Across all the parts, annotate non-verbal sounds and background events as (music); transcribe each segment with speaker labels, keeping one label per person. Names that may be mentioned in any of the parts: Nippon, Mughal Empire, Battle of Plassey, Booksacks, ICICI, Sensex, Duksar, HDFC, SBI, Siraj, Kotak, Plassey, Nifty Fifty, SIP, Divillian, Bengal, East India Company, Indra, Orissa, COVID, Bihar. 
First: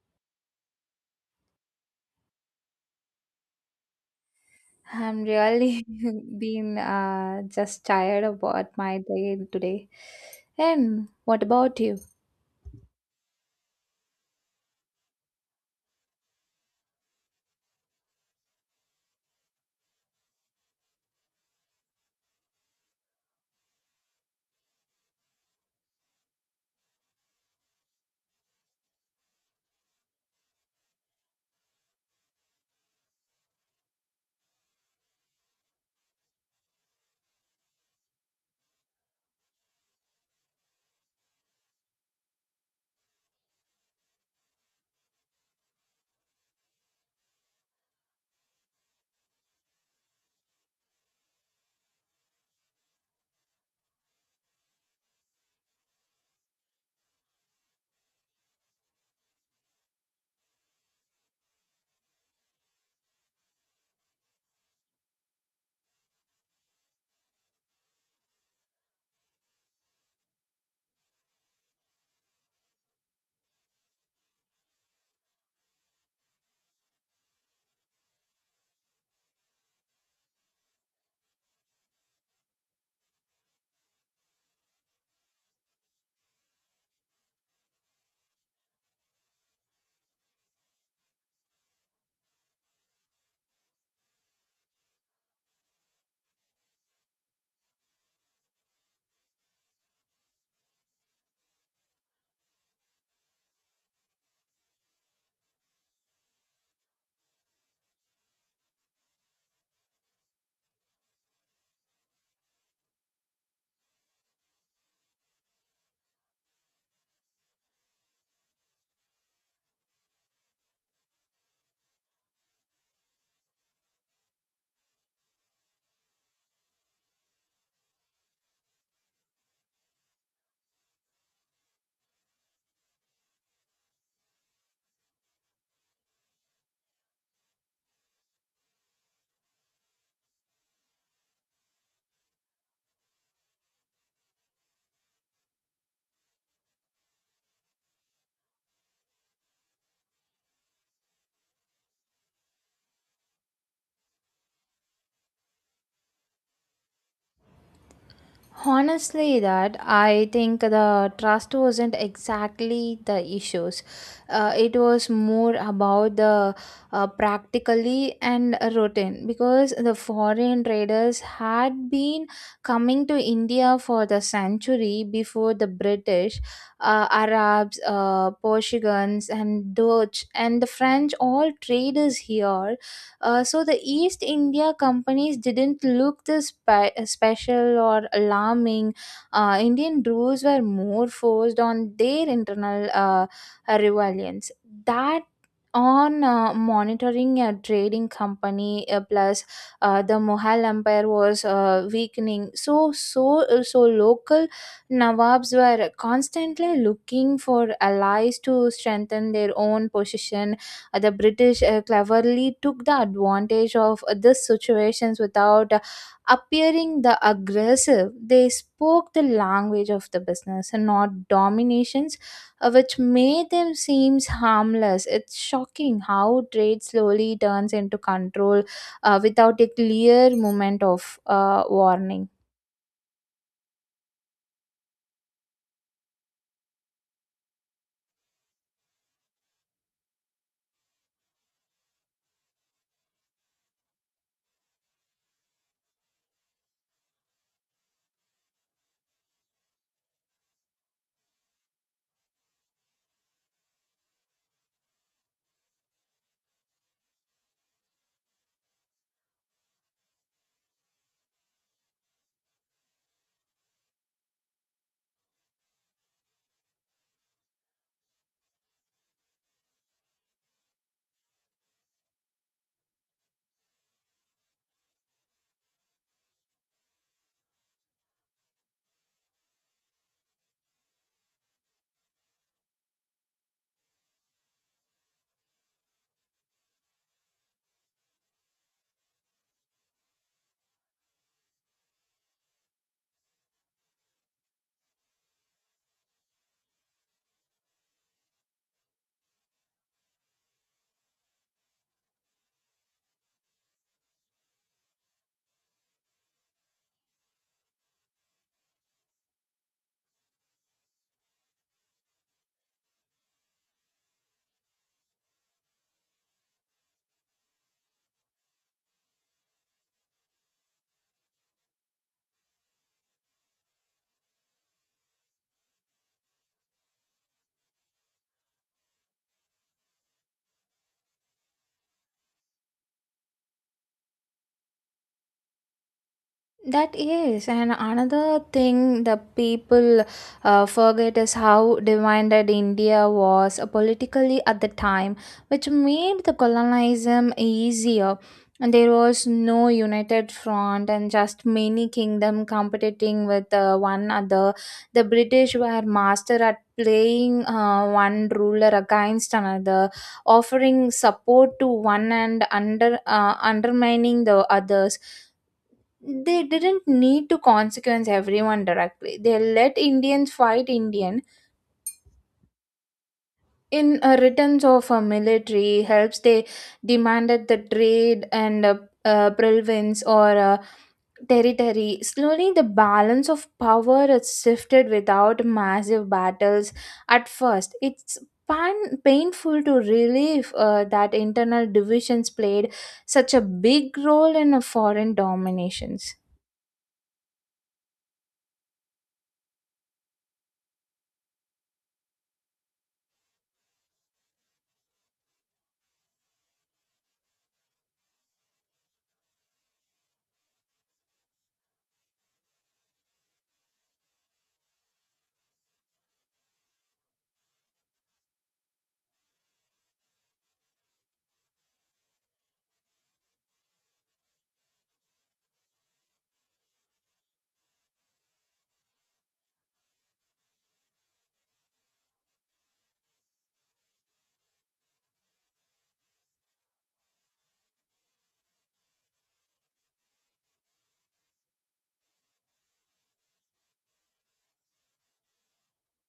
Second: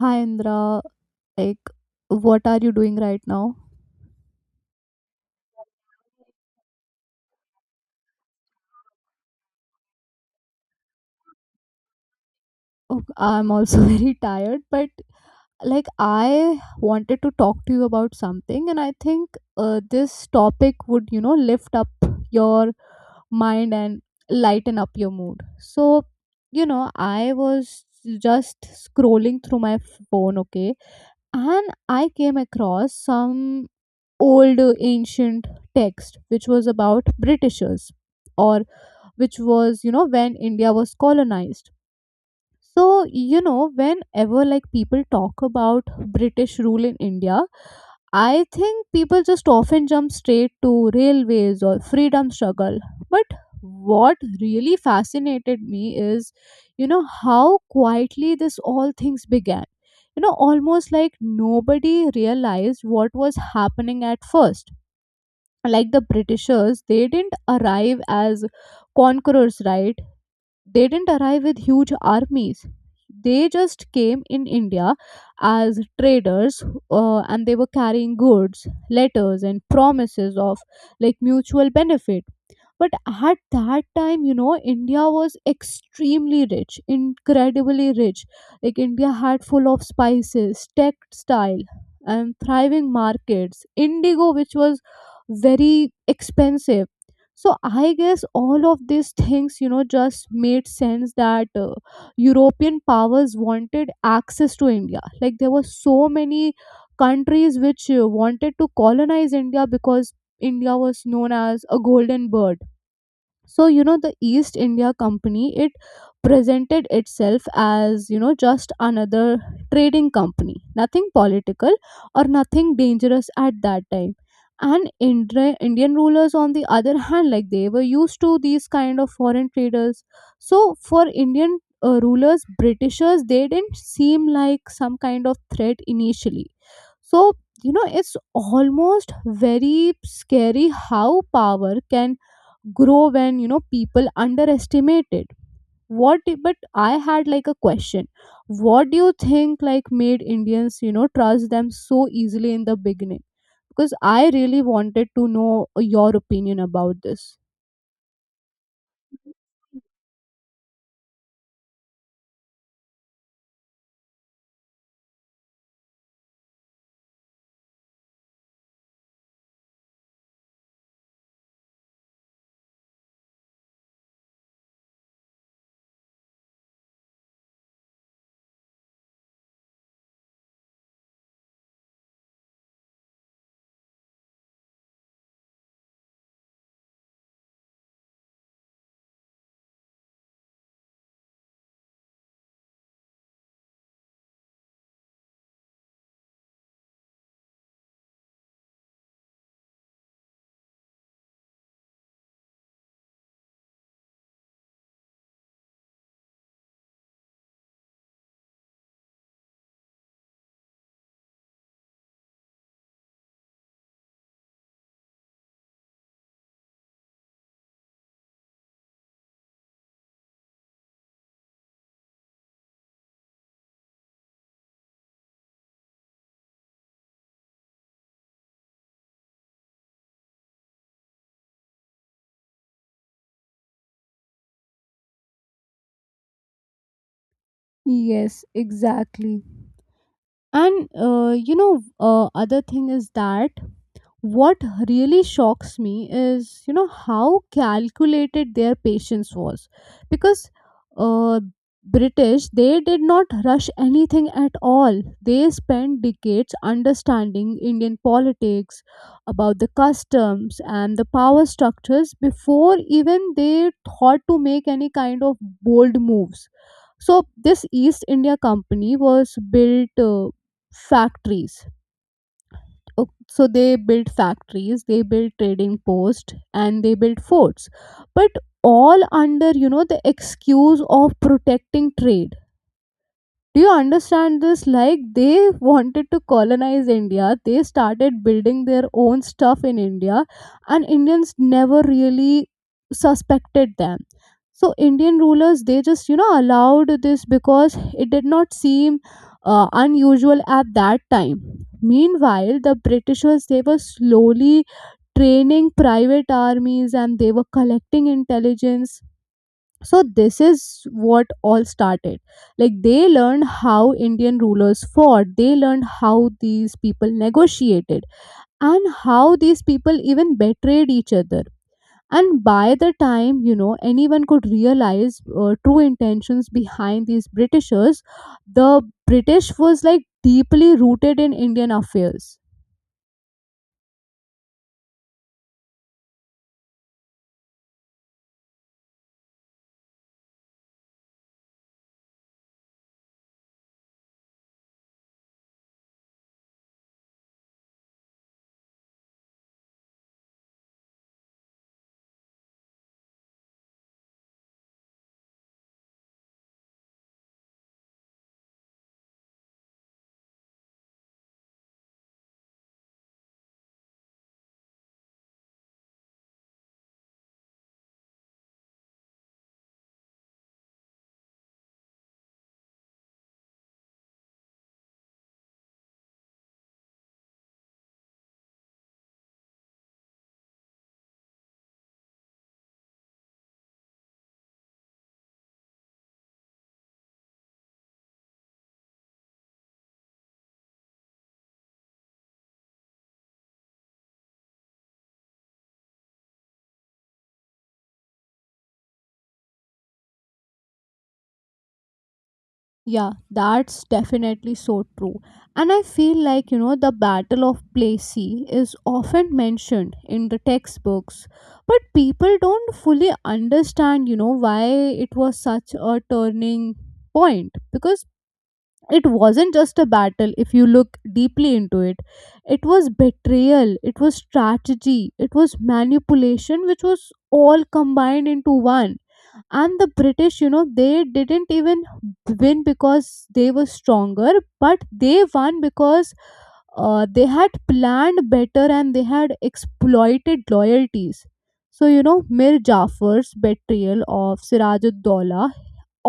Speaker 1: Hi Indra, like what are you doing right now?
Speaker 2: I'm really (laughs) been just tired about my day today. And what about you?
Speaker 1: Oh, I'm also (laughs) very tired, but like I wanted to talk to you about something, and I think this topic would, you know, lift up your mind and lighten up your mood. So, you know, I was just scrolling through my phone, okay, and I came across some old ancient text which was about Britishers or which was, you know, when India was colonized. So, you know, whenever like people talk about British rule in India, I think people just often jump straight to railways or freedom struggle, but what really fascinated me is, you know, how quietly this all things began. You know, almost like nobody realized what was happening at first. Like the Britishers, they didn't arrive as conquerors, right? They didn't arrive with huge armies. They just came in India as traders, and they were carrying goods, letters, and promises of like mutual benefit. But at that time, you know, India was extremely rich, incredibly rich. Like India had full of spices, textile, and thriving markets, indigo, which was very expensive. So I guess all of these things, you know, just made sense that European powers wanted access to India. Like there were so many countries which wanted to colonize India because India was known as a golden bird. So, you know, the East India Company, it presented itself as, you know, just another trading company, nothing political or nothing dangerous at that time. And Indian rulers, on the other hand, like they were used to these kind of foreign traders. So for Indian rulers, Britishers, they didn't seem like some kind of threat initially. So, you know, it's almost very scary how power can grow when, you know, people underestimate it. But I had like a question. What do you think like made Indians, you know, trust them so easily in the beginning? Because I really wanted to know your opinion about this.
Speaker 2: Honestly, that I think the trust wasn't exactly the issues. It was more about the practically and routine because the foreign traders had been coming to India for the century before the British, Arabs, Portuguese, and Dutch, and the French all traders here, so the East India companies didn't look this special or alarming. Indian rules were more forced on their internal rebellions. That on monitoring a trading company, plus the Mughal empire was weakening, so local nawabs were constantly looking for allies to strengthen their own position. The british cleverly took the advantage of these situations without appearing the aggressive. They spoke the language of the business and not domination, which made them seems harmless. It's shocking how trade slowly turns into control without a clear moment of warning.
Speaker 1: Yes, exactly. And you know, other thing is that what really shocks me is, you know, how calculated their patience was, because uh, British they did not rush anything at all. They spent decades understanding Indian politics, about the customs and the power structures before even they thought to make any kind of bold moves. So this East India Company was built factories o- so they built factories, they built trading posts, and they built forts, but all under, you know, the excuse of protecting trade. Do you understand this? Like they wanted to colonize India, they started building their own stuff in India, and Indians never really suspected them. So Indian rulers, they just, you know, allowed this because it did not seem unusual at that time. Meanwhile the Britishers, they were slowly training private armies and they were collecting intelligence. So this is what all started. Like they learned how Indian rulers fought, they learned how these people negotiated, and how these people even betrayed each other. And by the time, you know, anyone could realize true intentions behind these Britishers, the British was like deeply rooted in Indian affairs.
Speaker 2: That is, and another thing the people forget is how divided India was politically at the time, which made the colonialism easier. And there was no united front, and just many kingdoms competing with one another. The British were master at playing one ruler against another, offering support to one and undermining the others. They didn't need to consequence everyone directly. They let Indians fight Indian in a returns of a military helps. They demanded the trade and province or territory. Slowly, the balance of power is shifted without massive battles. At first, it's painful to relieve that internal divisions played such a big role in a foreign dominations.
Speaker 1: Yeah, that's definitely so true. And I feel like, you know, the Battle of Plassey is often mentioned in the textbooks, but people don't fully understand, you know, why it was such a turning point, because it wasn't just a battle if you look deeply into it. It was betrayal, it was strategy, it was manipulation, which was all combined into one. And the British, you know, they didn't even win because they were stronger, but they won because they had planned better and they had exploited loyalties. So, you know, Mir Jafar's betrayal of Siraj,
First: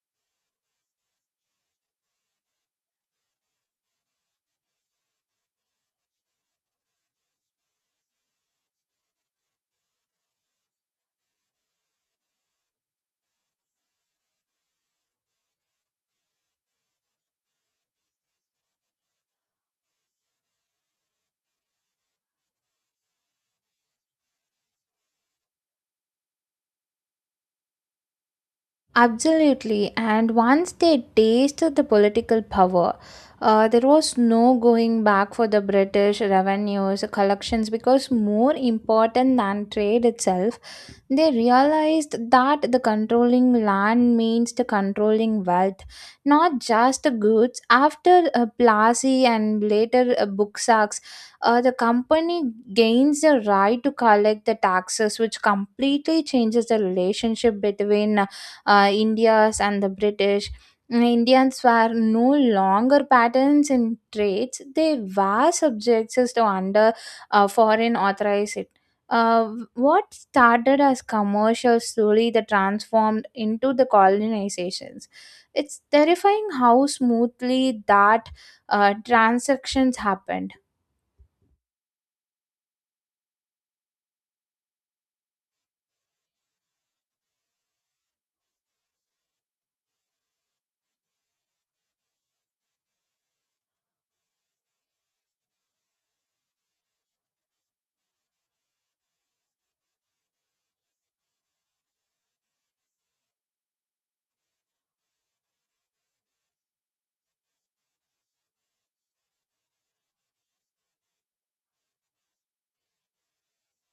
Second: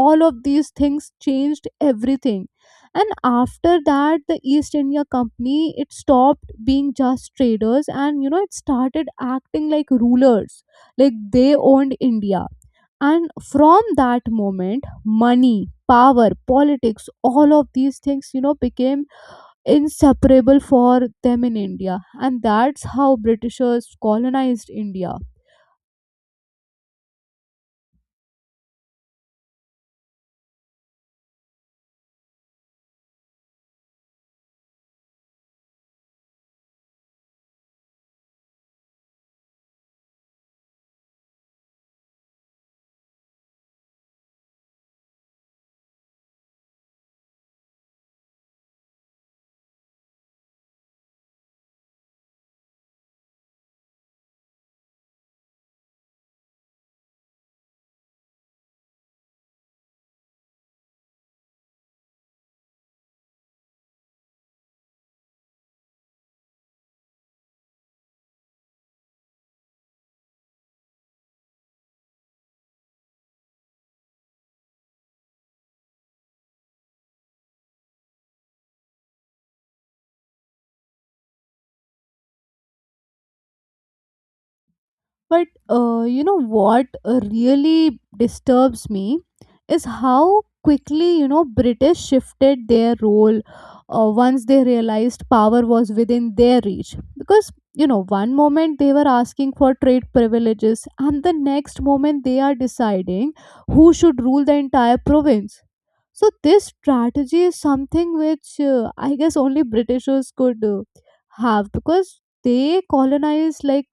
Speaker 1: all of these things changed everything. And after that, the East India Company, it stopped being just traders, and, you know, it started acting like rulers, like they owned India. And from that moment money, power, politics, all of these things, you know, became inseparable for them in India. And that's how Britishers colonized India.
Speaker 2: Absolutely. And once they tasted the political power, there was no going back for the British revenues, collections, because more important than trade itself, they realized that the controlling land means the controlling wealth, not just the goods. After Plassey and later Booksacks, the company gains the right to collect the taxes, which completely changes the relationship between India's and the British. Indians were no longer patterns in trades; they were subjects to under foreign authorized. What started as commercials slowly that transformed into the colonizations. It's terrifying how smoothly that transactions happened.
Speaker 1: But you know what really disturbs me is how quickly, you know, British shifted their role once they realized power was within their reach. Because, you know, one moment they were asking for trade privileges, and the next moment they are deciding who should rule the entire province. So this strategy is something which I guess only Britishers could have, because they colonized like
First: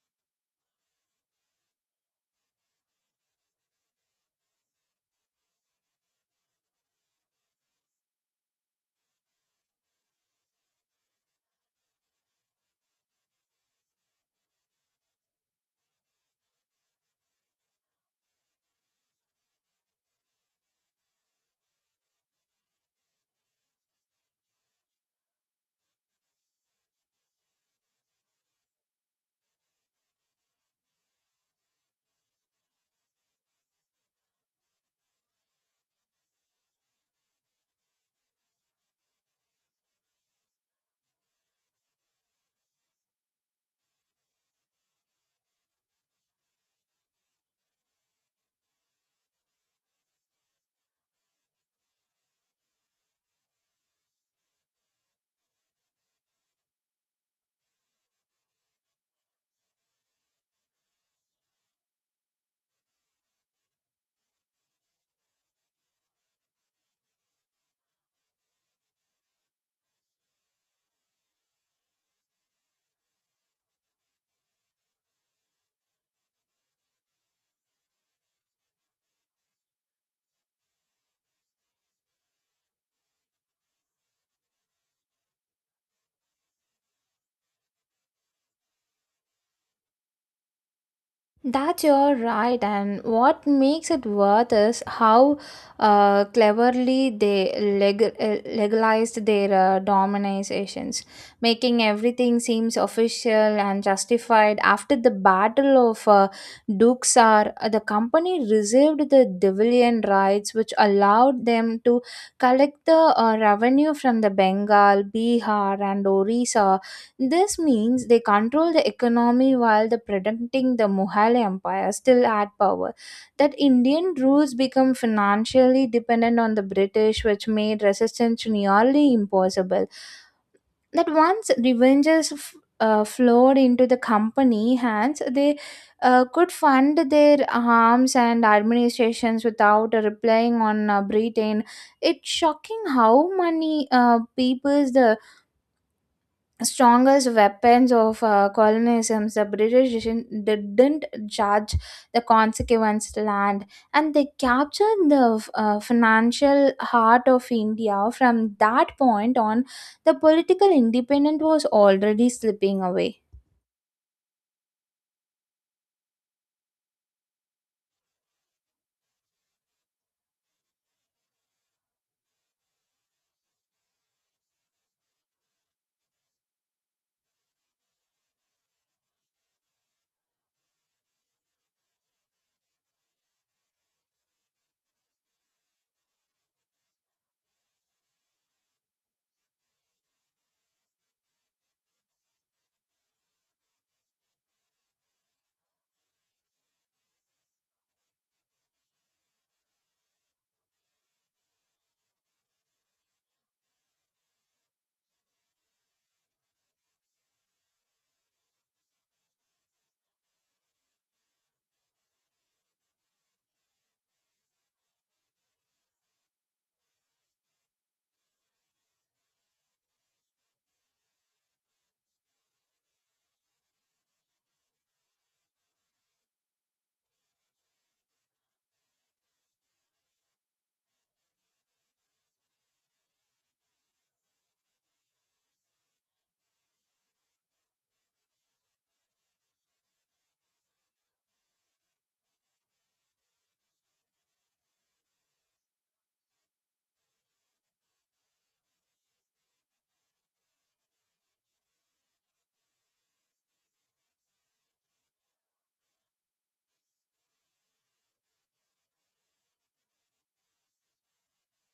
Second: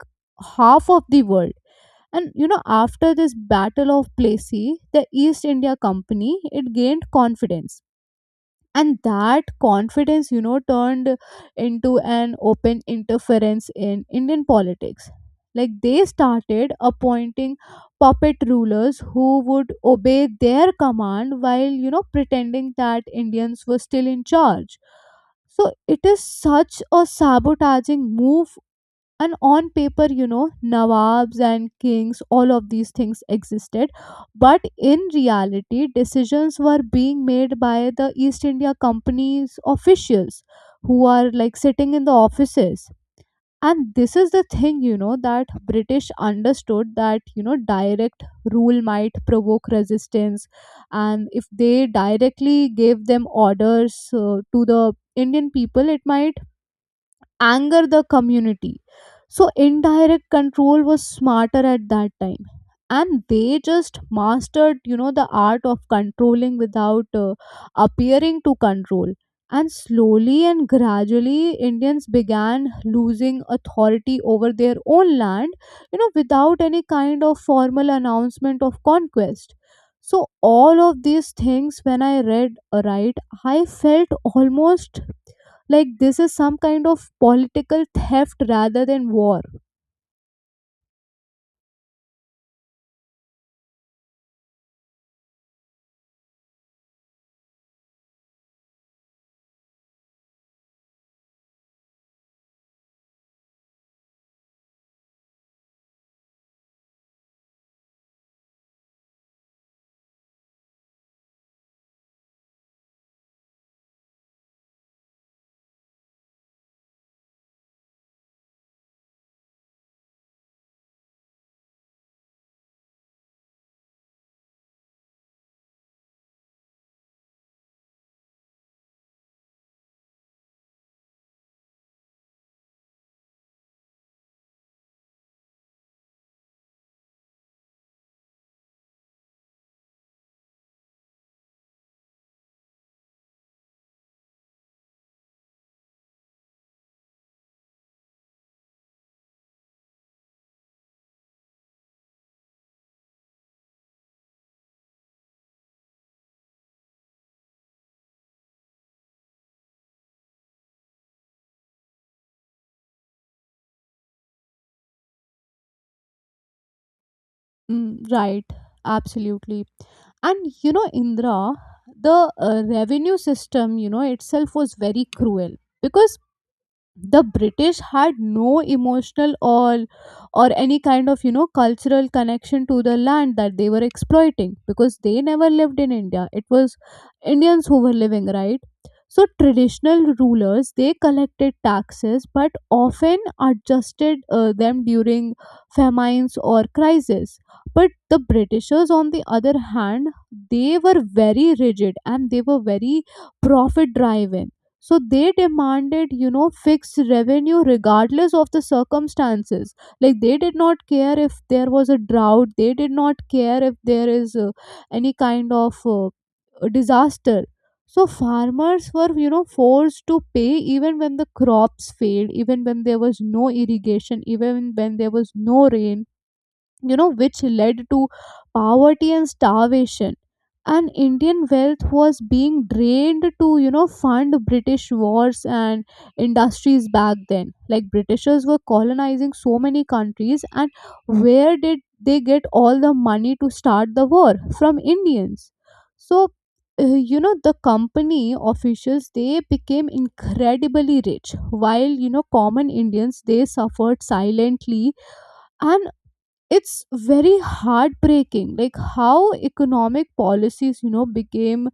Speaker 1: half of the world. And, you know, after this Battle of Plassey, the East India Company, it gained confidence, and that confidence, you know, turned into an open interference in Indian politics. Like they started appointing puppet rulers who would obey their command, while, you know, pretending that Indians were still in charge. So it is such a sabotaging move. And on paper, you know, nawabs and kings, all of these things existed, but in reality decisions were being made by the East India Company's officials, who are like sitting in the offices. And this is the thing, you know, that British understood, that, you know, direct rule might provoke resistance, and if they directly gave them orders to the Indian people, it might anger the community. So indirect control was smarter at that time. And they just mastered, you know, the art of controlling without appearing to control. And slowly and gradually, Indians began losing authority over their own land, you know, without any kind of formal announcement of conquest. So, all of these things, when I read, right, I felt almost like this is some kind of political theft rather than war.
Speaker 2: That's you right, and what makes it worth is how cleverly they legalized their dominizations, making everything seems official and justified. After the Battle of Duksar, the company reserved the Divillian rights, which allowed them to collect the revenue from the Bengal, Bihar, and Orissa. This means they control the economy while the protecting the Mughal Empire still had power. That Indian rules become financially dependent on the British, which made resistance nearly impossible. That once revenges flowed into the company hands, they could fund their arms and administrations without relying on Britain. It's shocking how many peoples the strongest weapons of colonialism, the British didn't judge the consequence land and they captured the financial heart of India. From that point on, the political independence was already slipping away.
Speaker 1: Mm, right, absolutely. And you know, Indra, the revenue system, you know, itself was very cruel, because the British had no emotional or any kind of, you know, cultural connection to the land that they were exploiting, because they never lived in India. It was Indians who were living, right? So traditional rulers, they collected taxes but often adjusted them during famines or crises. But the Britishers, on the other hand, they were very rigid and they were very profit driven. So they demanded, you know, fixed revenue regardless of the circumstances. Like they did not care if there was a drought, they did not care if there is any kind of disaster. So farmers were, you know, forced to pay even when the crops failed, even when there was no irrigation, even when there was no rain, you know, which led to poverty and starvation. And Indian wealth was being drained to, you know, fund British wars and industries back then. Like Britishers were colonizing so many countries, and where did they get all the money to start the war? From Indians. So you know, the company officials, they became incredibly rich, while, you know, common Indians, they suffered silently. And it's very heartbreaking, like how economic policies, you know, became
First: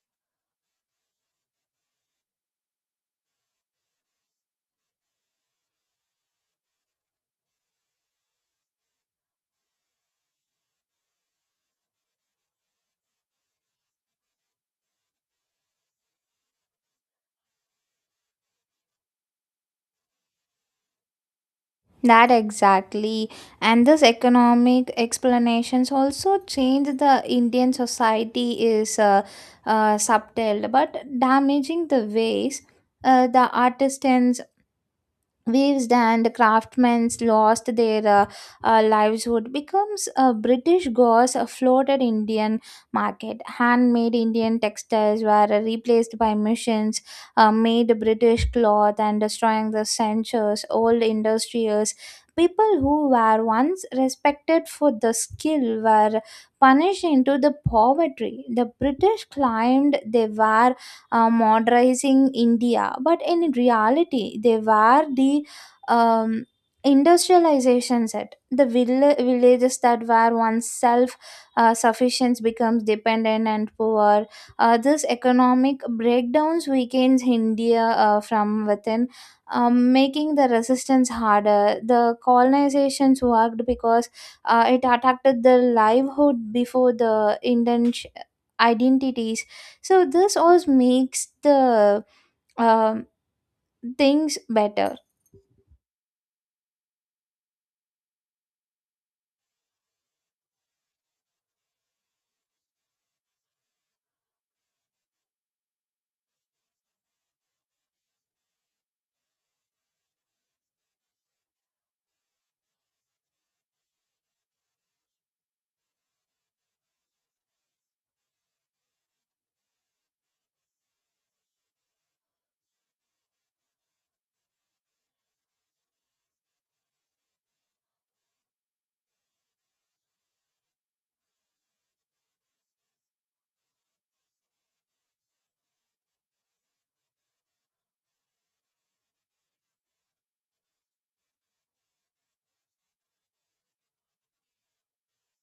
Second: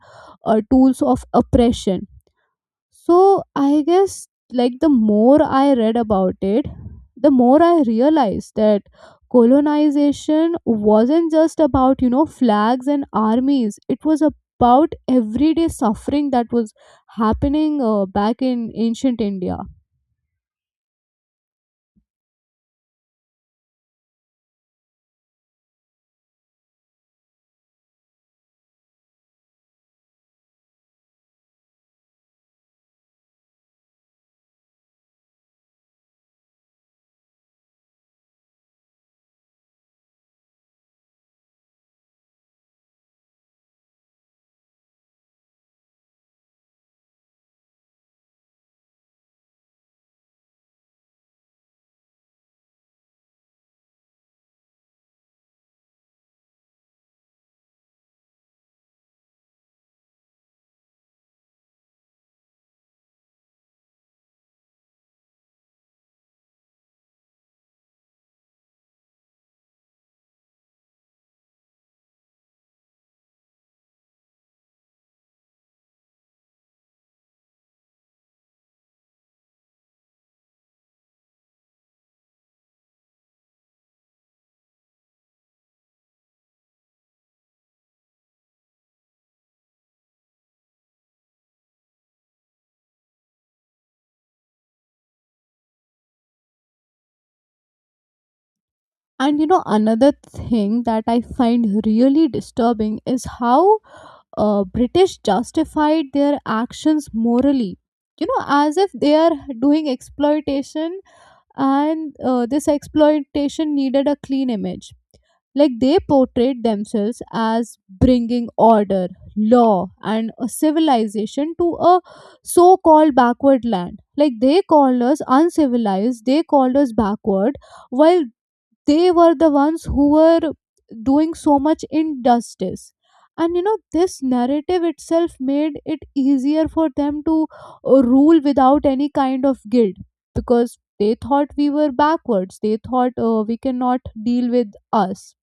Speaker 1: tools of oppression. So I guess like the more I read about it, the more I realized that colonization wasn't just about, you know, flags and armies, it was about everyday suffering that was happening back in ancient India.
Speaker 2: That exactly, and this economic explanations also changed the Indian society is subtle but damaging the ways the artisans, weavers and craftsmen lost their livelihood becomes a british gauze floated indian market. Handmade indian textiles were replaced by machines made british cloth, and destroying the centuries old industries. People who were once respected for the skill were punished into the poverty. The british claimed they were modernizing India, but in reality, they were the um, industrialization set. The villages that were once self sufficient becomes dependent and poor. This economic breakdowns weakens India from within. Making the resistance harder. The colonizations worked because it attacked the livelihood before the Indian identities. So this all makes the um, things better.
Speaker 1: And you know, another thing that I find really disturbing is how British justified their actions morally. You know, as if they are doing exploitation, and this exploitation needed a clean image. Like they portrayed themselves as bringing order, law, and a civilization to a so called backward land. Like they called us uncivilized, they called us backward, while they were the ones who were doing so much injustice. And, you know, this narrative itself made it easier for them to rule without any kind of guilt, because they thought we were backwards, they thought we cannot deal with us.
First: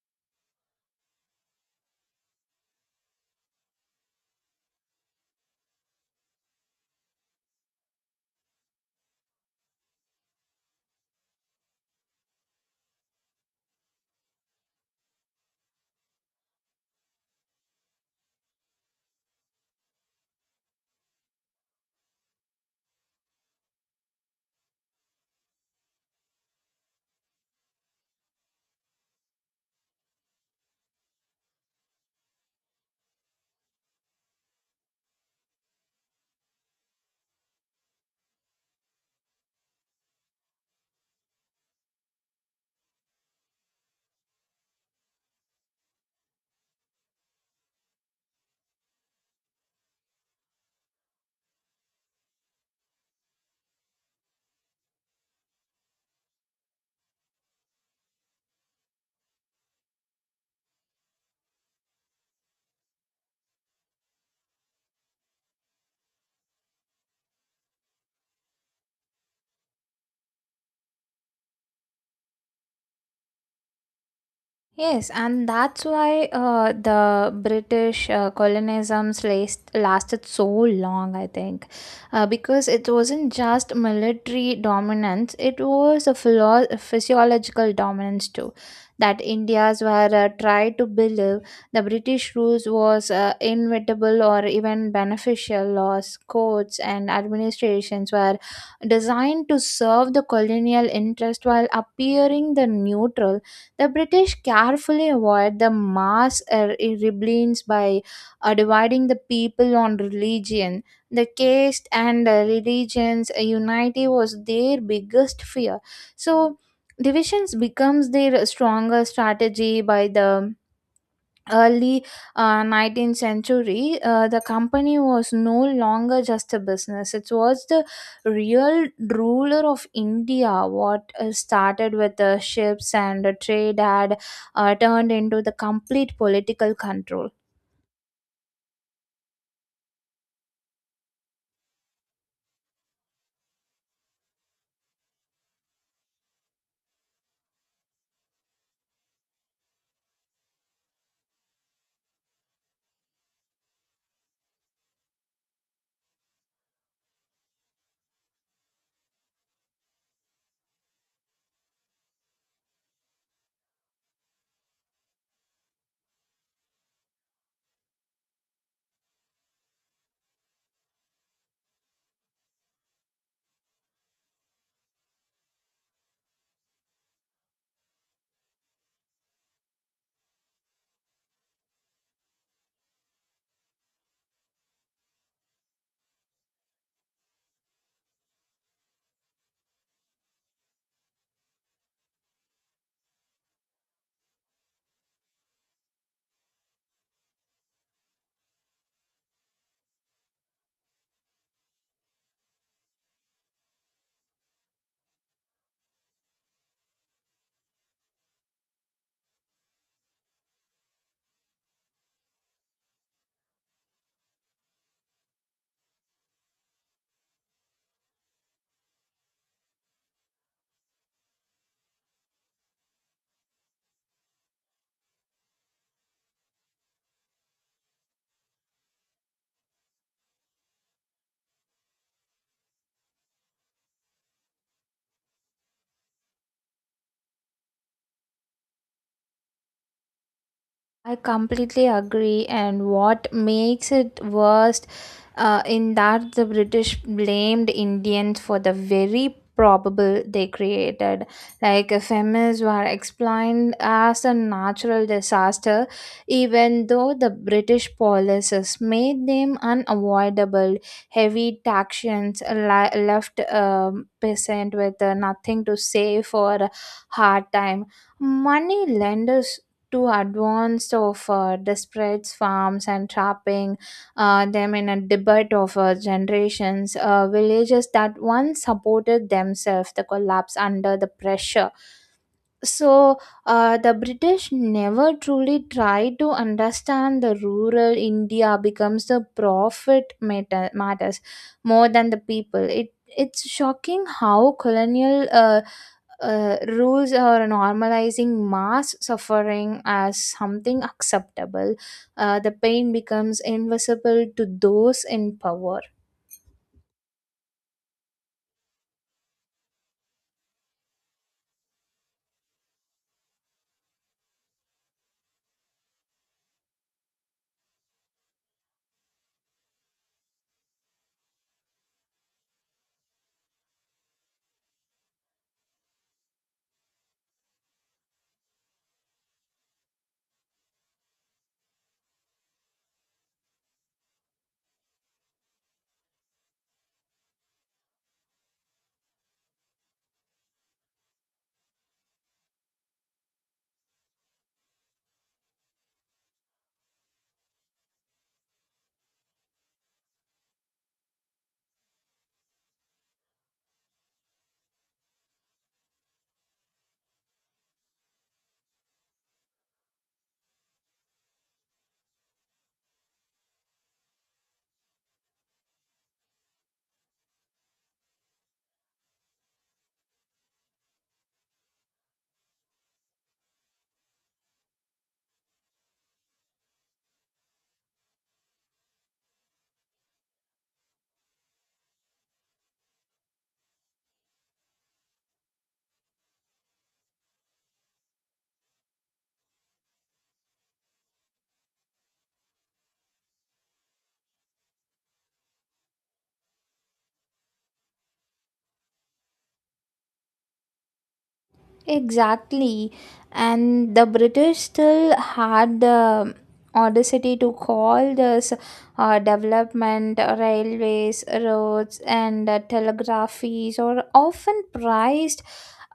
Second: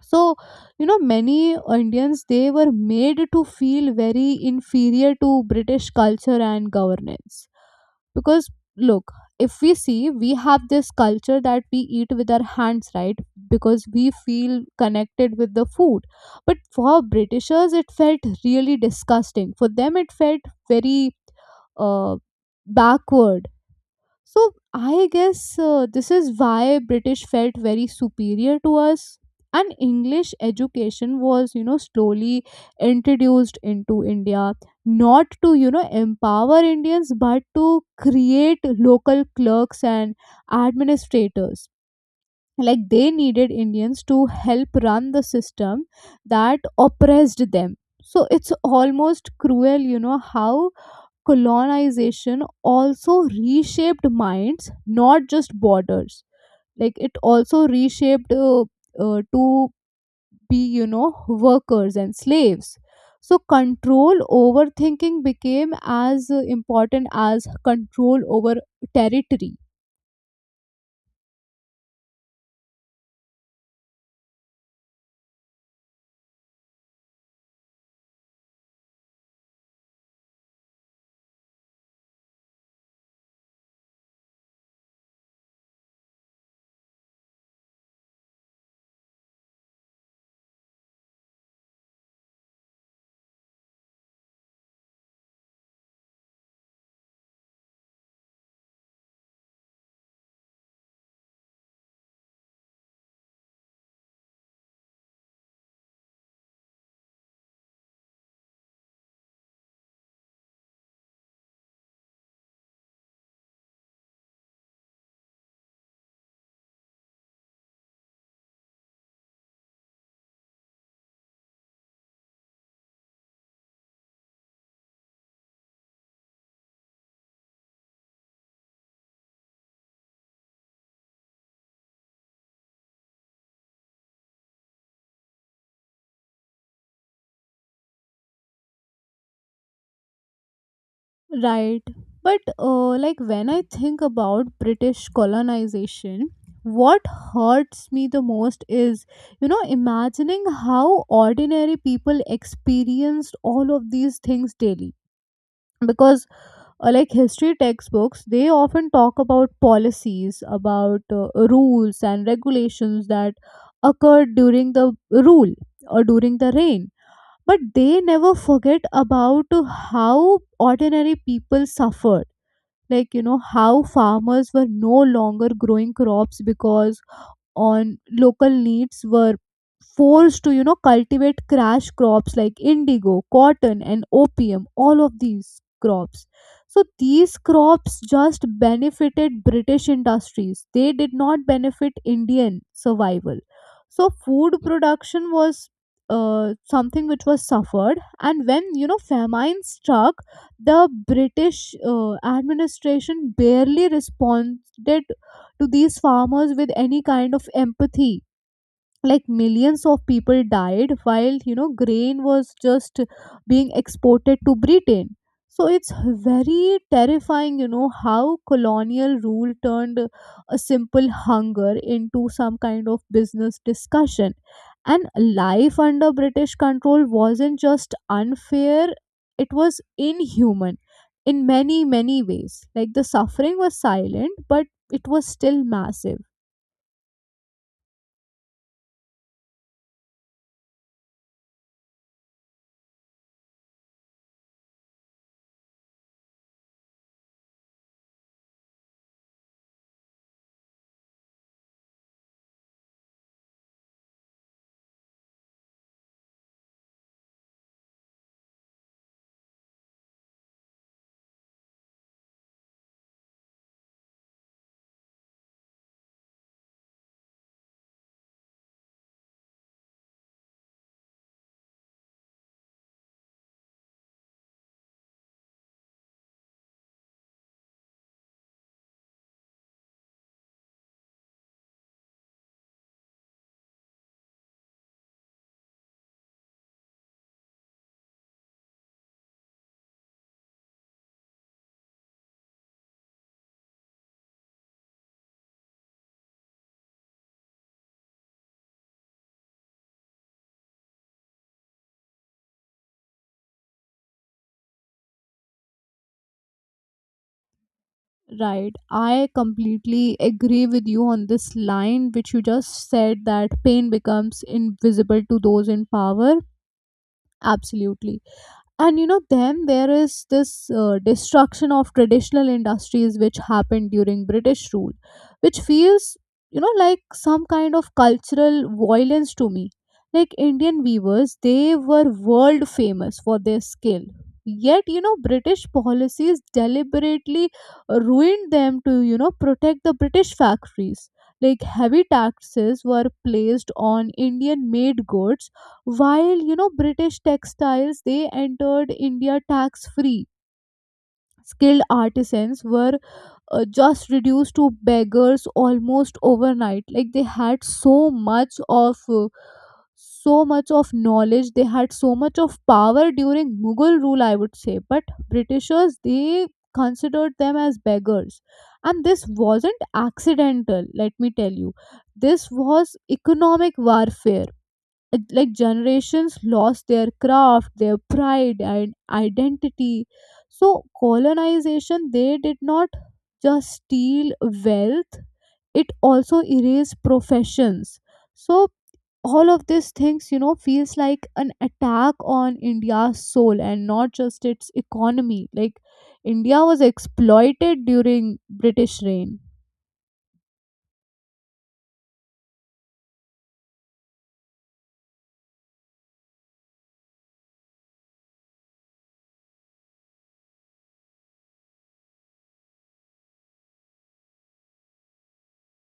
Speaker 1: So, you know, many Indians, they were made to feel very inferior to British culture and governance, because look, if we see, we have this culture that we eat with our hands, right? Because we feel connected with the food. But for Britishers it felt really disgusting, for them it felt very uh, backward. So I guess this is why British felt very superior to us. And English education was, you know, slowly introduced into India, not to, you know, empower Indians, but to create local clerks and administrators. Like they needed Indians to help run the system that oppressed them. So it's almost cruel, you know, how colonization also reshaped minds, not just borders. Like it also reshaped to be, you know, workers and slaves. So control over thinking became as important as control over territory.
Speaker 2: Yes, and that's why the British colonisms last, lasted so long, I think, because it wasn't just military dominance, it was a physiological dominance too. That Indians were tried to believe the British rules was inevitable or even beneficial. Laws, courts, and administrations were designed to serve the colonial interest while appearing the neutral. The British carefully avoid the mass rebellions by dividing the people on religion. The caste and religions unity was their biggest fear. So divisions becomes their stronger strategy. By the early 19th century, the company was no longer just a business, it was the real ruler of india. What started with the ships and the trade had turned into the complete political control.
Speaker 1: Right. But like when I think about British colonization, what hurts me the most is, you know, imagining how ordinary people experienced all of these things daily. Because, like history textbooks, they often talk about policies, about rules and regulations that occurred during the rule or during the reign. But they never forget about how ordinary people suffered, like, you know, how farmers were no longer growing crops because on local needs were forced to, you know, cultivate crash crops like indigo, cotton, and opium, all of these crops. So these crops just benefited British industries, they did not benefit Indian survival. So food production was something which was suffered, and when, you know, famine struck, the British administration barely responded to these farmers with any kind of empathy. Like millions of people died while, you know, grain was just being exported to Britain. So it's very terrifying, you know, how colonial rule turned a simple hunger into some kind of business discussion. And life under British control wasn't just unfair, it was inhuman in many, many ways. Like the suffering was silent, but it was still massive.
Speaker 2: I completely agree. And what makes it worst in that the British blamed Indians for the very probable they created. Like famines were explained as a natural disaster, even though the British policies made them unavoidable. Heavy taxations left peasant with nothing to save for a hard time. Money lenders too advanced of the spreads, farms and trapping them in a debate of generations. Villages that once supported themselves, the collapse under the pressure. So, the British never truly tried to understand the rural India becomes the profit matter, matters more than the people. It's shocking how colonial rules are normalizing mass suffering as something acceptable. The pain becomes invisible to those in power.
Speaker 1: Right. I completely agree with you on this line, which you just said, that pain becomes invisible to those in power. Absolutely. And you know, then there is this destruction of traditional industries which happened during British rule, which feels, you know, like some kind of cultural violence to me. Like Indian weavers, they were world famous for their skill, yet, you know, British policies deliberately ruined them to, you know, protect the British factories. Like heavy taxes were placed on Indian made goods, while, you know, British textiles, they entered India tax free. Skilled artisans were just reduced to beggars almost overnight. Like they had so much of knowledge, they had so much of power during Mughal rule, I would say, but Britishers, they considered them as beggars. And this wasn't accidental, let me tell you, this was economic warfare. Like generations lost their craft, their pride, and identity. So colonization, they did not just steal wealth, it also erased professions. So all of these things, you know, feels like an attack on India's soul and not just its economy. Like India was exploited during British reign.
Speaker 2: Exactly. And the British still had the audacity to call this development. Railways, roads, and telegraphies are often prized,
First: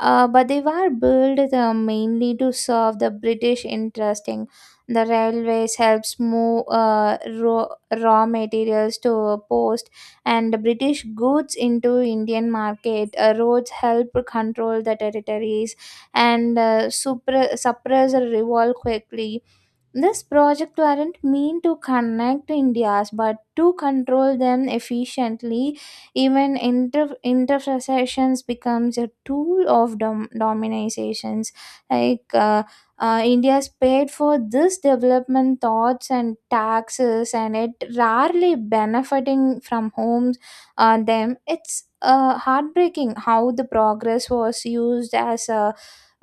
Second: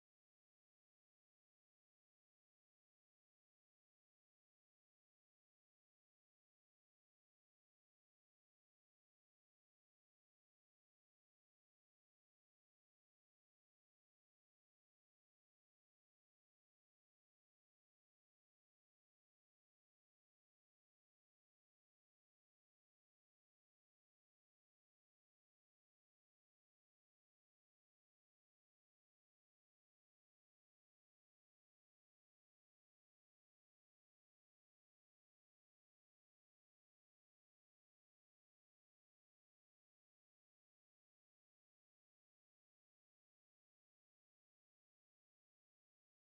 Speaker 2: but they were built mainly to serve the British interest. In the railways helps move raw materials to a post and British goods into Indian market. Roads help control the territories and suppress a revolt quickly. This project weren't meant to connect Indias but to control them efficiently. Even intercessions becomes a tool of dominations. Like India's paid for this development thoughts and taxes, and it rarely benefiting from homes on them. It's heartbreaking how the progress was used as a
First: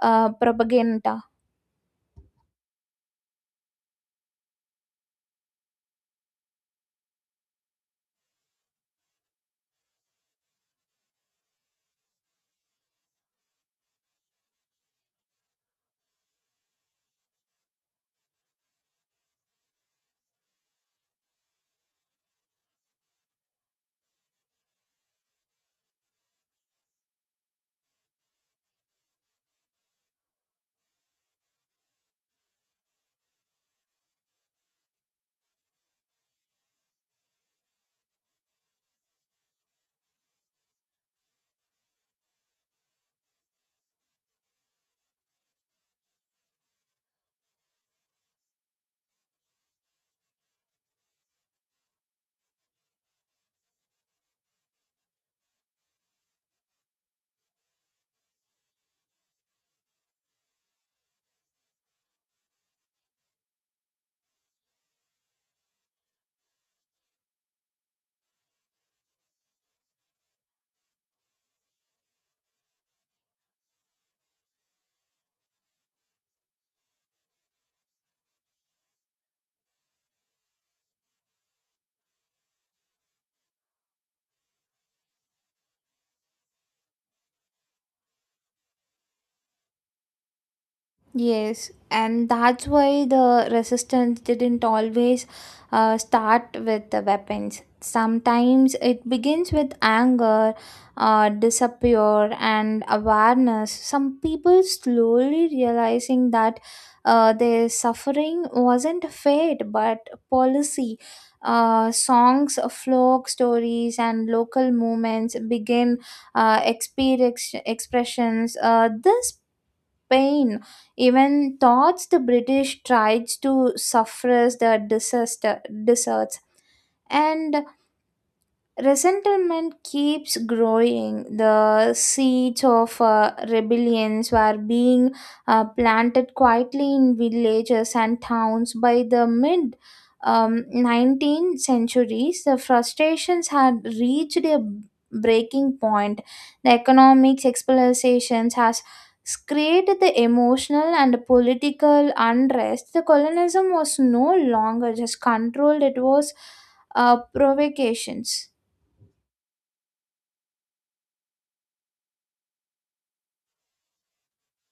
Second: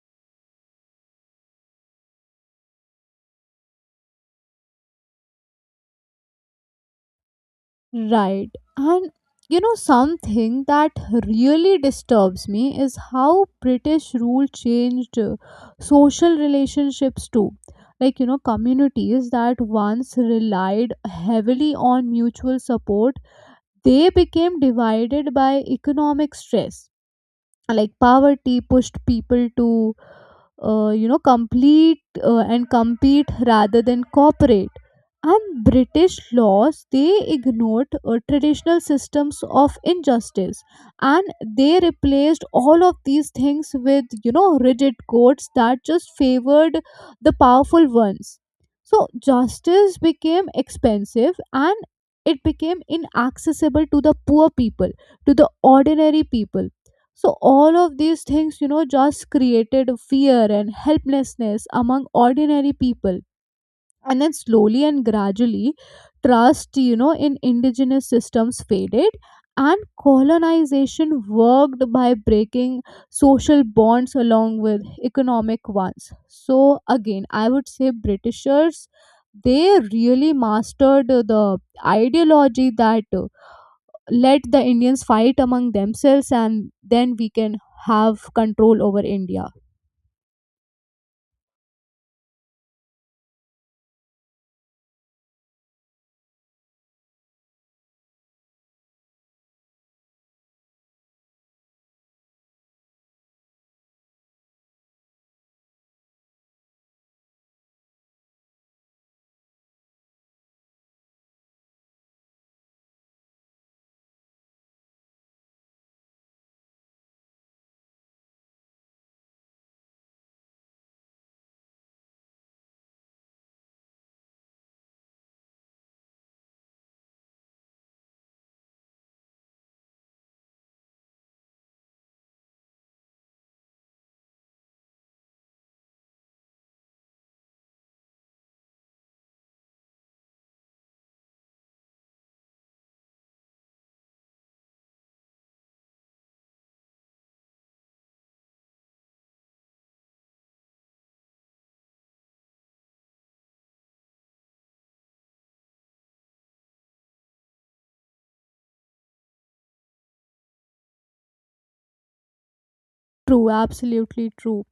Speaker 2: propaganda.
Speaker 1: Right. And you know, something that really disturbs me is how British rule changed social relationships too. Like, you know, communities that once relied heavily on mutual support, they became divided by economic stress. Like, poverty pushed people to you know complete and compete rather than cooperate. And British laws, they ignored traditional systems of injustice, and they replaced all of these things with, you know, rigid codes that just favored the powerful ones. So justice became expensive, and it became inaccessible to the poor people, to the ordinary people. So, all of these things, you know, just created fear and helplessness among ordinary people. And then, slowly and gradually, trust, you know, in indigenous systems faded, and colonization worked by breaking social bonds along with economic ones. So, again, I would say Britishers, they really mastered the ideology that let the Indians fight among themselves, and then we can have control over India.
Speaker 2: Yes, and that's why the resistance didn't always start with the weapons. Sometimes it begins with anger, disappear, and awareness. Some people slowly realizing that their suffering wasn't fate but policy. Songs, folk stories, and local movements begin expressions. This Spain. Even thoughts the British tried to suppress the disaster deserts. And resentment keeps growing. The seeds of rebellions were being planted quietly in villages and towns by the mid 19th centuries. The frustrations had reached a breaking point. The economic exploitations has created the emotional and political unrest. The colonialism was no longer just controlled; it was provocations.
Speaker 1: True, absolutely true.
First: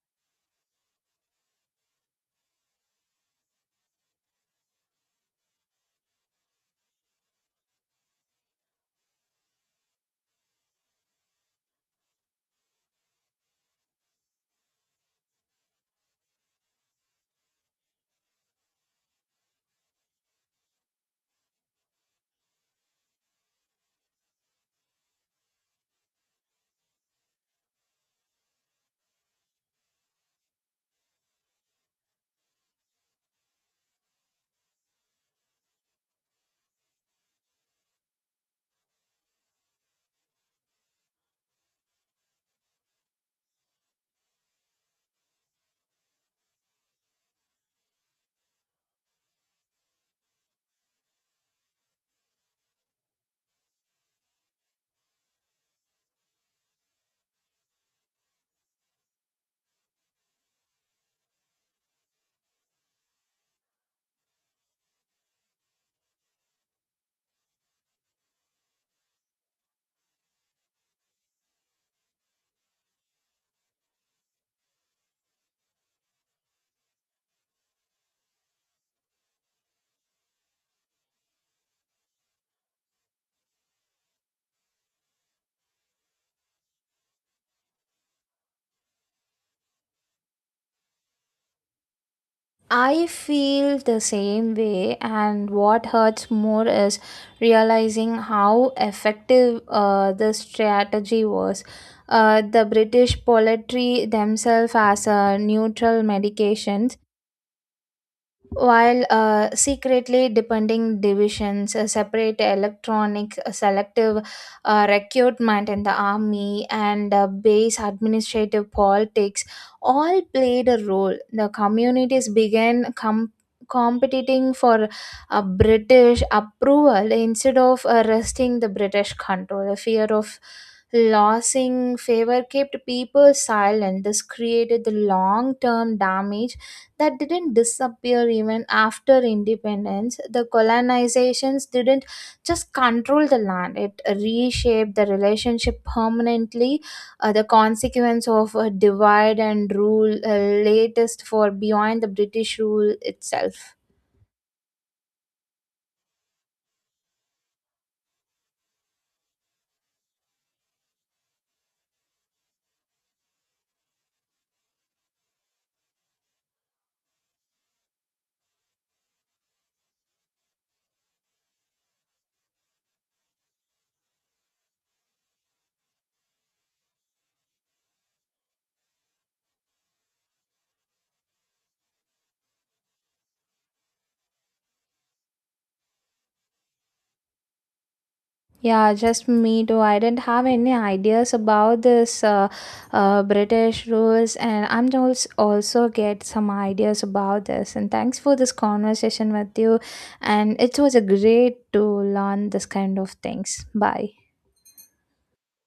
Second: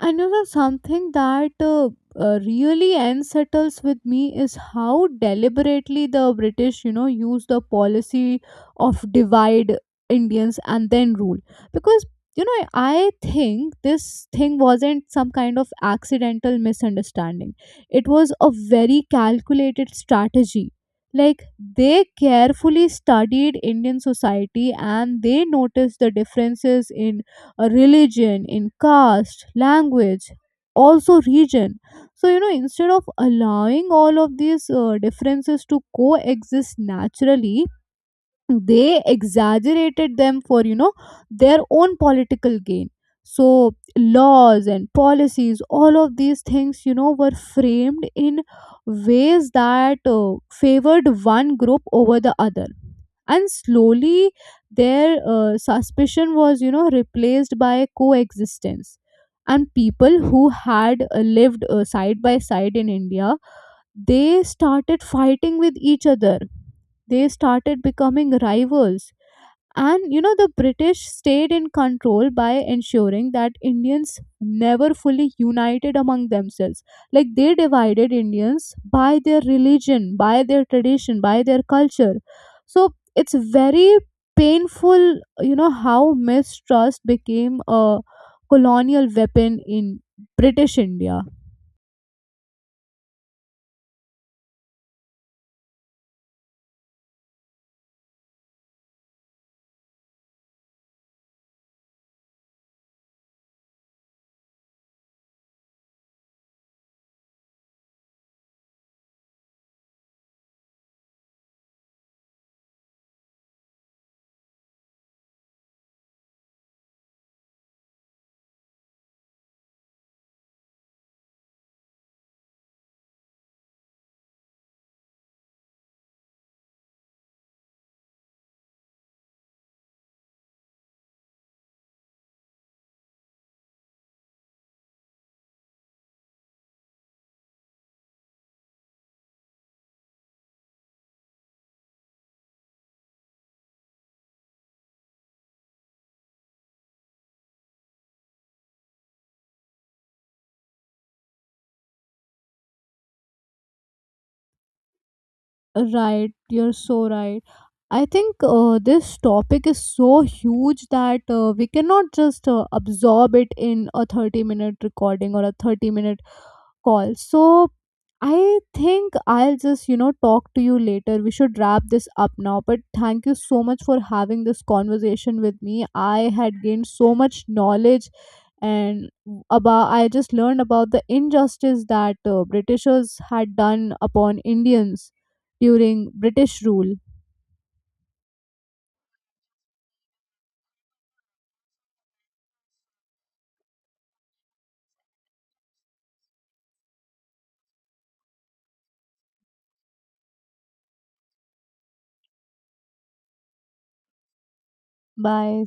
Speaker 1: And you know, something that really unsettles with me is how deliberately the British, you know, use the policy of divide Indians and then rule. Because, you know, I think this thing wasn't some kind of accidental misunderstanding, it was a very calculated strategy. Like, they carefully studied Indian society and they noticed the differences in religion, in caste, language, also region. So, you know, instead of allowing all of these differences to coexist naturally, they exaggerated them for, you know, their own political gain. So laws and policies, all of these things, you know, were framed in ways that favored one group over the other. And slowly their suspicion was, you know, replaced by coexistence. And people who had lived side by side in India, they started fighting with each other, they started becoming rivals. And you know, the British stayed in control by ensuring that Indians never fully united among themselves. Like they divided Indians by their religion, by their tradition, by their culture. So it's very painful, you know, how mistrust became a colonial weapon in British India.
Speaker 2: I feel the same way, and what hurts more is realizing how effective the strategy was. The British poultry themselves as a neutral medication while secretly depending divisions, separate electronic, selective recruitment in the army, and base administrative politics all played a role. The communities began competing for British approval instead of resting the British control. The fear of losing favor kept people silent. This created the long term damage that didn't disappear even after independence. The colonizations didn't just control the land, it reshaped the relationship permanently. The consequence of a divide and rule latest for beyond the British rule itself.
Speaker 1: Right, you're so right. I think this topic is so huge that we cannot just absorb it in a 30-minute recording or a 30-minute call. So I think I'll just, you know, talk to you later. We should wrap this up now. But thank you so much for having this conversation with me. I had gained so much knowledge, and about I just learned about the injustice that Britishers had done upon Indians during British rule.
Speaker 2: Yeah, just me too. I didn't have any ideas about this British rules, and I'm also get some ideas about this. And thanks for this conversation with you. And it was a great to learn this kind of things. Bye.
Speaker 1: Bye.